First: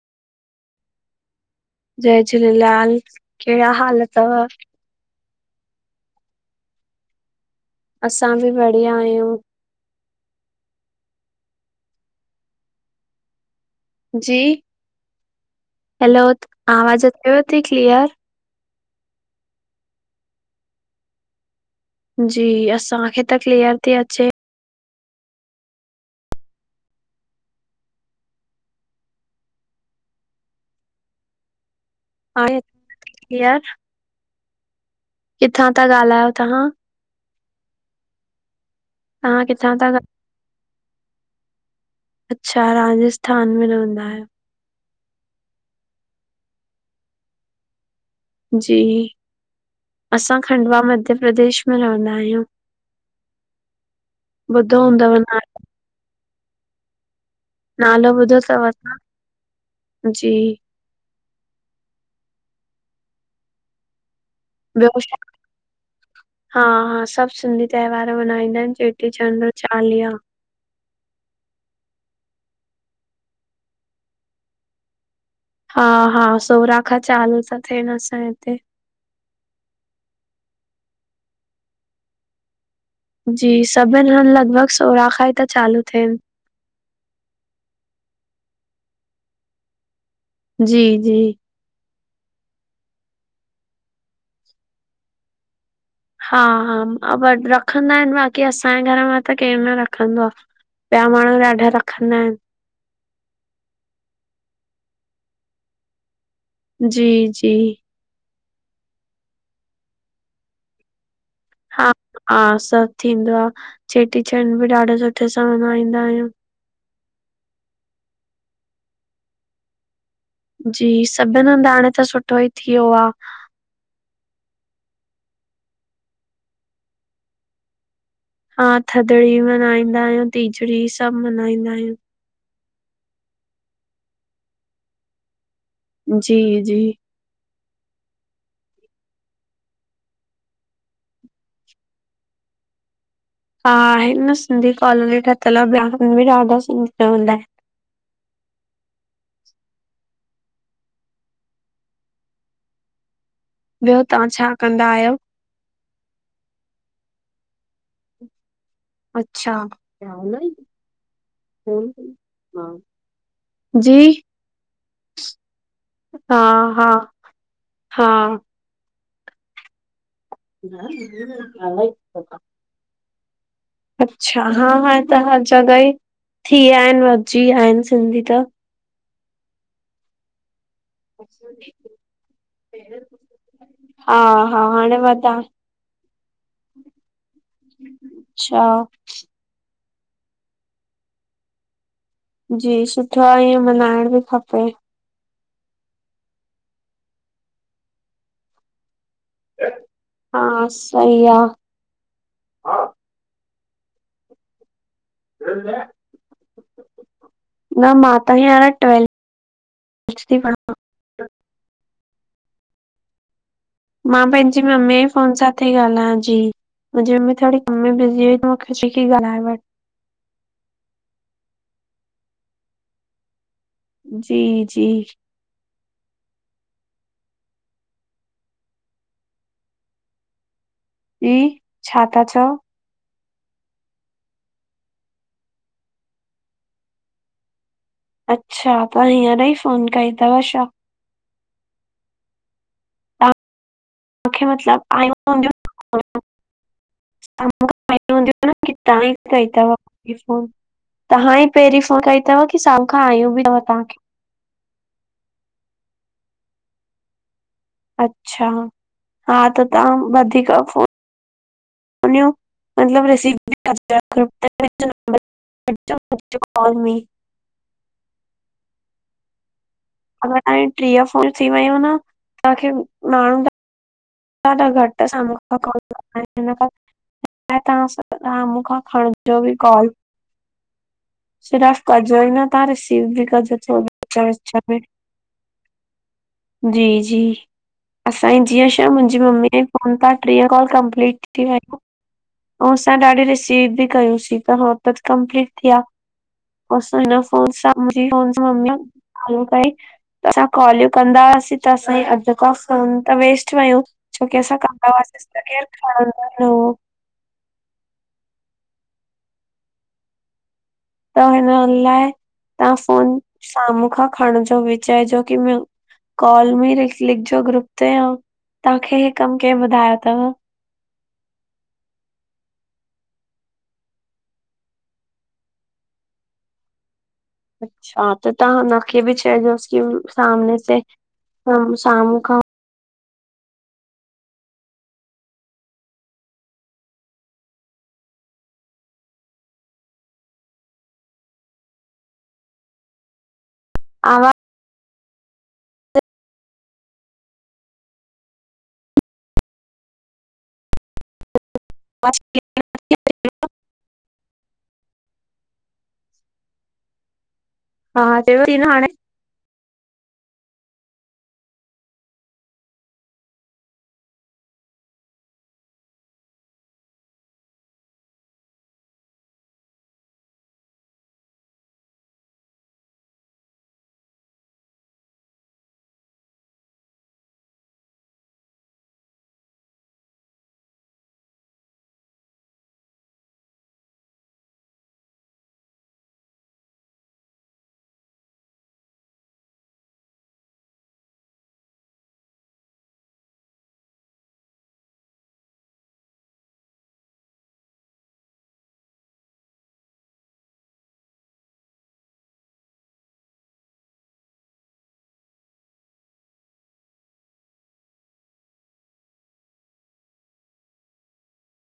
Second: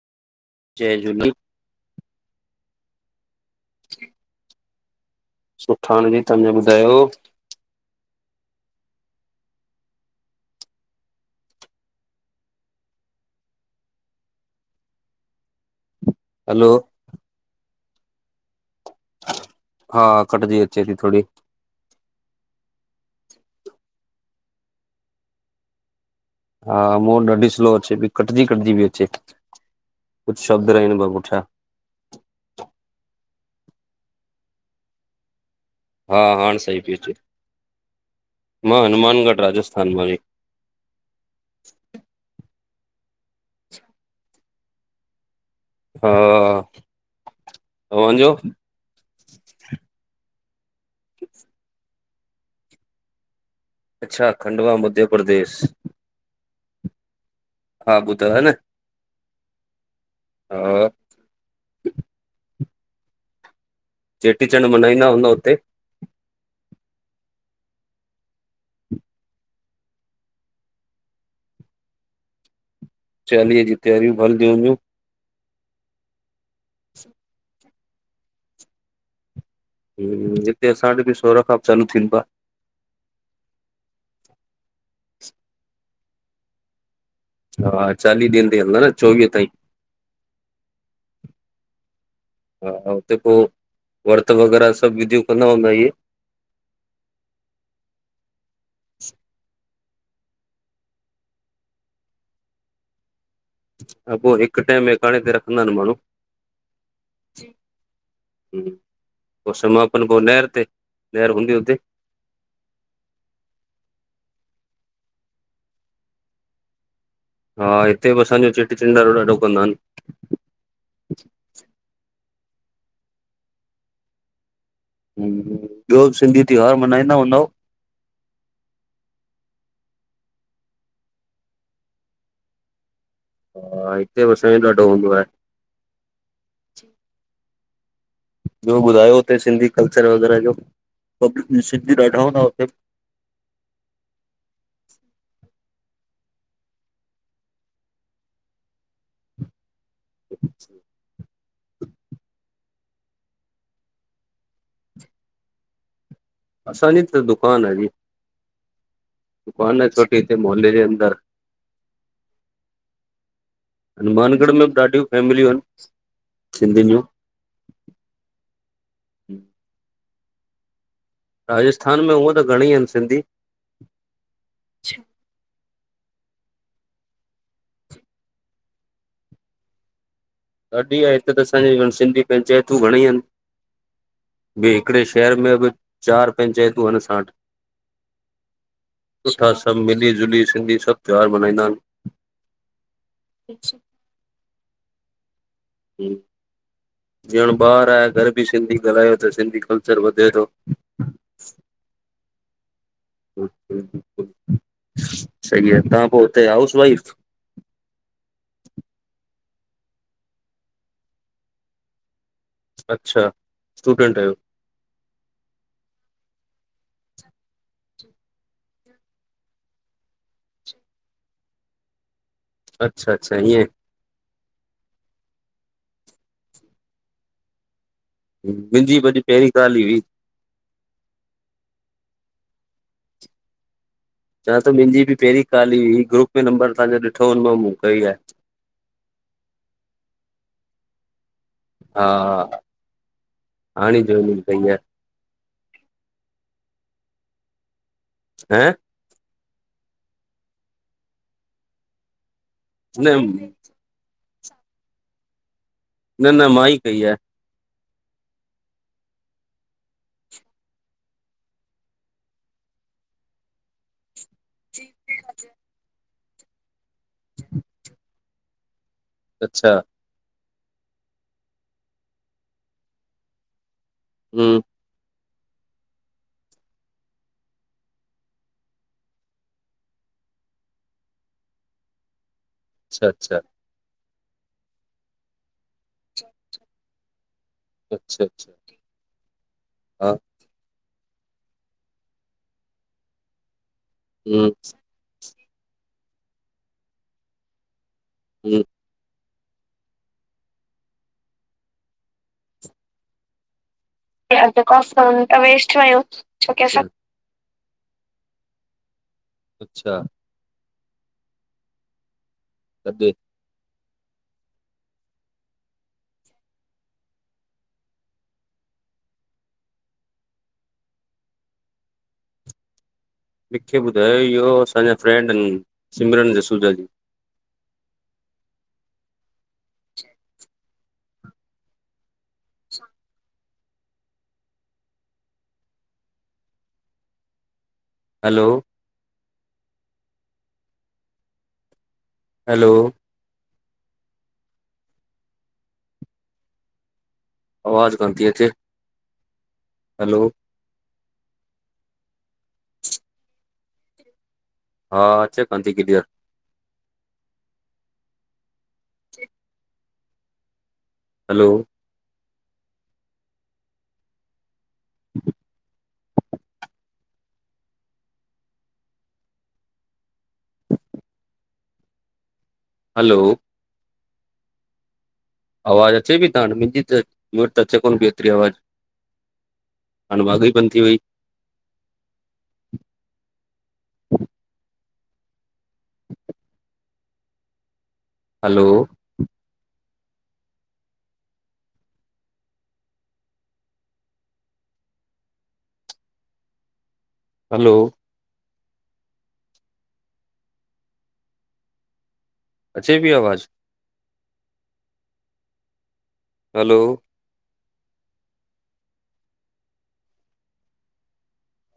जय झूले। जय झूलेलाल। कहिड़ा हाल तव? सुठा नजी तव्हां ॿुधायो [unintelligible] असां भी बढ़िया आहियूं। जी हलो आवाज़ अचेव थी क्लीअर? हा कटजी अचे थी थोरी। जी असांखे त किलीअर थी अचे। हा मुह वट ॾाढी स्लो अचे पई कटजी- कटजी बि अचे कुछ शब्द रहन पया पुठया। हाणे न [unintelligible] हा ॻाल्हायो हाण तव्हां? सही ती अचे। मां, हनुमानगढ़ तव्हां किथां था राजस्थान ॻाल- मां अच्छा, राजस्थान में रवंदा आयो। हा, तव्हांजो? जी असां, खंडवा मध्य प्रदेश में रवंदा आयूं। अच्छा, खंडवा ॿुधो मध्य हूंदव न प्रदेश। हा नालो ॿुधव ॿुधो न तव, तां, जी? हा चेटीचंड ॿियो मनाईंदा छा हूंदउ उते? हा हा, सभ सिंधी त्योहार मल्हाईंदा आहिन, चेटीचंड चालीहा। चालीहे जूं त्यार्यूं बि हलंदयूं हूंदयूं? हा हा, सोरां खां चालू ता थेन, असांजे हिते। हूं, हिते असां वट बि सोरहां खां बि चालू थींदो आहे। जी सभिन हंध, लगभग सोरां खां ई त चालू थेन। हा, चालीह ॾींहंन तांई हलंदा न, चोवीहं ताईं। जी जी हा, उते पो, वर्त वग़ैरा सभ विधयूं कंदा हूंदा, इहे? हा हा, शर्त रखंदा एन, बाक़ी असांजे घर मां त केरु न रखंदो आ। ॿया माण्हूं ॾाढा रखंदा एन। हा, पो हिक टैम एकांणे ते रखंदा एन, माण्हूं। जी जी हूं, पो समापन पो नहर ते, नहर हूंदी उते? हा, सभ थींदो आ, चेटीचंड बि ॾाढो सुठे सां मल्हाईंदा आयूं। हा, हिते बि असांजो, चेटीचंड ॾाढ़ो ॾाढ़ो कंदान। जी, सभिन हंध, हाणे त सुठो ई थी व्यो आ। ॿयो बि सिंधी त्योहार मनांईंदा हूंदव? हा, थदड़ी मनाईंदायूं, तीजड़ी सभ मनाईंदायूं। हा, हिते असांजे ॾाढो हूंदो आहे। जी जी ॿयो ॿुधायो, उते सिंधी कल्चर वग़ैरा जो, सिंधी ॾाढा हूंदा उते? हा, आहिन न, सिंधी कॉलोनी ठयल आ, वहां बि ॾाढा सिंधी रवंदा एन। [inaudible] ॿयो, तहां छा कंदा आयो? असांजी त, दुकान आ जी। अच्छा। दुकान आ, छोटी हिते मुहल्ले जे अंदर। हूं, हा हनुमानगढ़ में बि ॾाढ्यूं फैमलियूं एन, हा हा सिंधिन जूं। हा [inaudible] राजस्थान में, हूअं त घणेई अन सिंधी। अच्छा, हा हाणे त हर जॻह ही थी व्या एन, वधजी व्या एन सिंधी त। ॾाढ़ी आ, हिते त असांजी, सिंधी पंचायतूं घणेई एन। हा हा ॿे हाणे हिकड़े वधा शहर में बि चार पंचायतूं अन असां वट। अच्छा सुठा, सभ मिली जुली, सिंधी सभ त्योहार मनाईंदान। जी सुठो आ, ईंयं मनाइंण बि खपे ॼणु ॿार आहे घर बि सिंधी ॻाल्हायो त सिंधी कल्चर वधे थो। हा सही सही आहे, आ। तव्हां पो त हाउस वाइफ? न मा त हे हाणे ट्वेल्थ ती पढां अच्छा स्टूडेंट मां आहियो पंहिंजी मम्मीअ जे फोन सां ती ॻाल्हायां जी। मुंजी मम्मी थोड़ी कम बिज़ी हुई त मुखे च्यंईं की ॻाल्हाए वठि अच्छा -अच्छा ईंयें। जी -जी मुंहिंजी भी अॼु पहिरीं काल ई हुई। ई, छाता चओ? चवां तो मुंहिंजी बि पहिरीं काल ई हुई, ग्रुप में नंबर तव्हांजो ॾिठो, हुन मां मूं कई आहे। अच्छा त हींअर ई फोन कई तव छा? हा हाणे जॉइनिंग कई आहे मतब [unintelligible] हं? तहांई कई तव पहिरीं फोन, तव्हां ई पहिरी फोन कई तव कि कि साम्हूं खां न आयूं बि तव तव्हांखे? न न मां ई कई आहे। अच्छा, हा त तव्हां वधीक फोन फोन्यूं मतलब रिसीव ृॉ [unintelligible] [inaudible] अच्छा अगरि तव्हां जी टीह फोन थी वयूं न तव्हांखे माण्हुन जा हम्म ॾाढा घटि साम्हूं ख [unintelligible] तव्हां मुखा खणिजो बि कॉल। सिरफ कजोई न, तहां रिसीव अच्छा बि अच्छा कजो थोड़ी विच -विच में, जी -जी अच्छा अच्छा असांजी जीअं मुंहिंजी मम्मीअ जी फ़ोन हा तां ट्रीह कॉल कंप्लीट थी थी वयूं अंउं असां ॾाढी रिसीव बि कयुंसीं हम्म त हो त कंपलीट थीया असां हिन फोन सां, मुंजी फोन सां हम्म। मम्मी चालू कई, असां कॉलियूं कंदा वयासीं त असांजी अध खां फोन त वेस्ट वयूं छोकी अब असां जेको कन्दा हुआ सिस त केरु वेस्ट वियो खणंदो न छोकी हुओ। असां अच्छा। त हिन लाए, तव्हां फोन तॾहिं साम्हूं खां खणिंजो बि चएजो कि म कॉल मी लिख लिखजो ग्रुप ते, अंउं तव्हांखे हे कम केहें ॿुधायो तव? मिखे ॿुधायो इह्यो असांजा फ्रेंंड हिनि सिमरन जसूजा जी। अच्छा त तव्हां हुनखे बि चइजोस की सामने से साम्हूं खां हैलो हैलो आवा आवाज़ कान थी अचे हलो, बस [inaudible] हा अचे तां जी क्लीयर। हा, अचेव ती न हाणे? जी [inaudible] हलो, [inaudible] हलो, आवाज़ु अचे पी तां वट मुंहिंजी त? मूंवट त अचे कोन पई एतिरी आवाज़ु। हाणे माघे ई बंद थी वई। हलो, हलो, अचे पी आवाज़ु? हलो,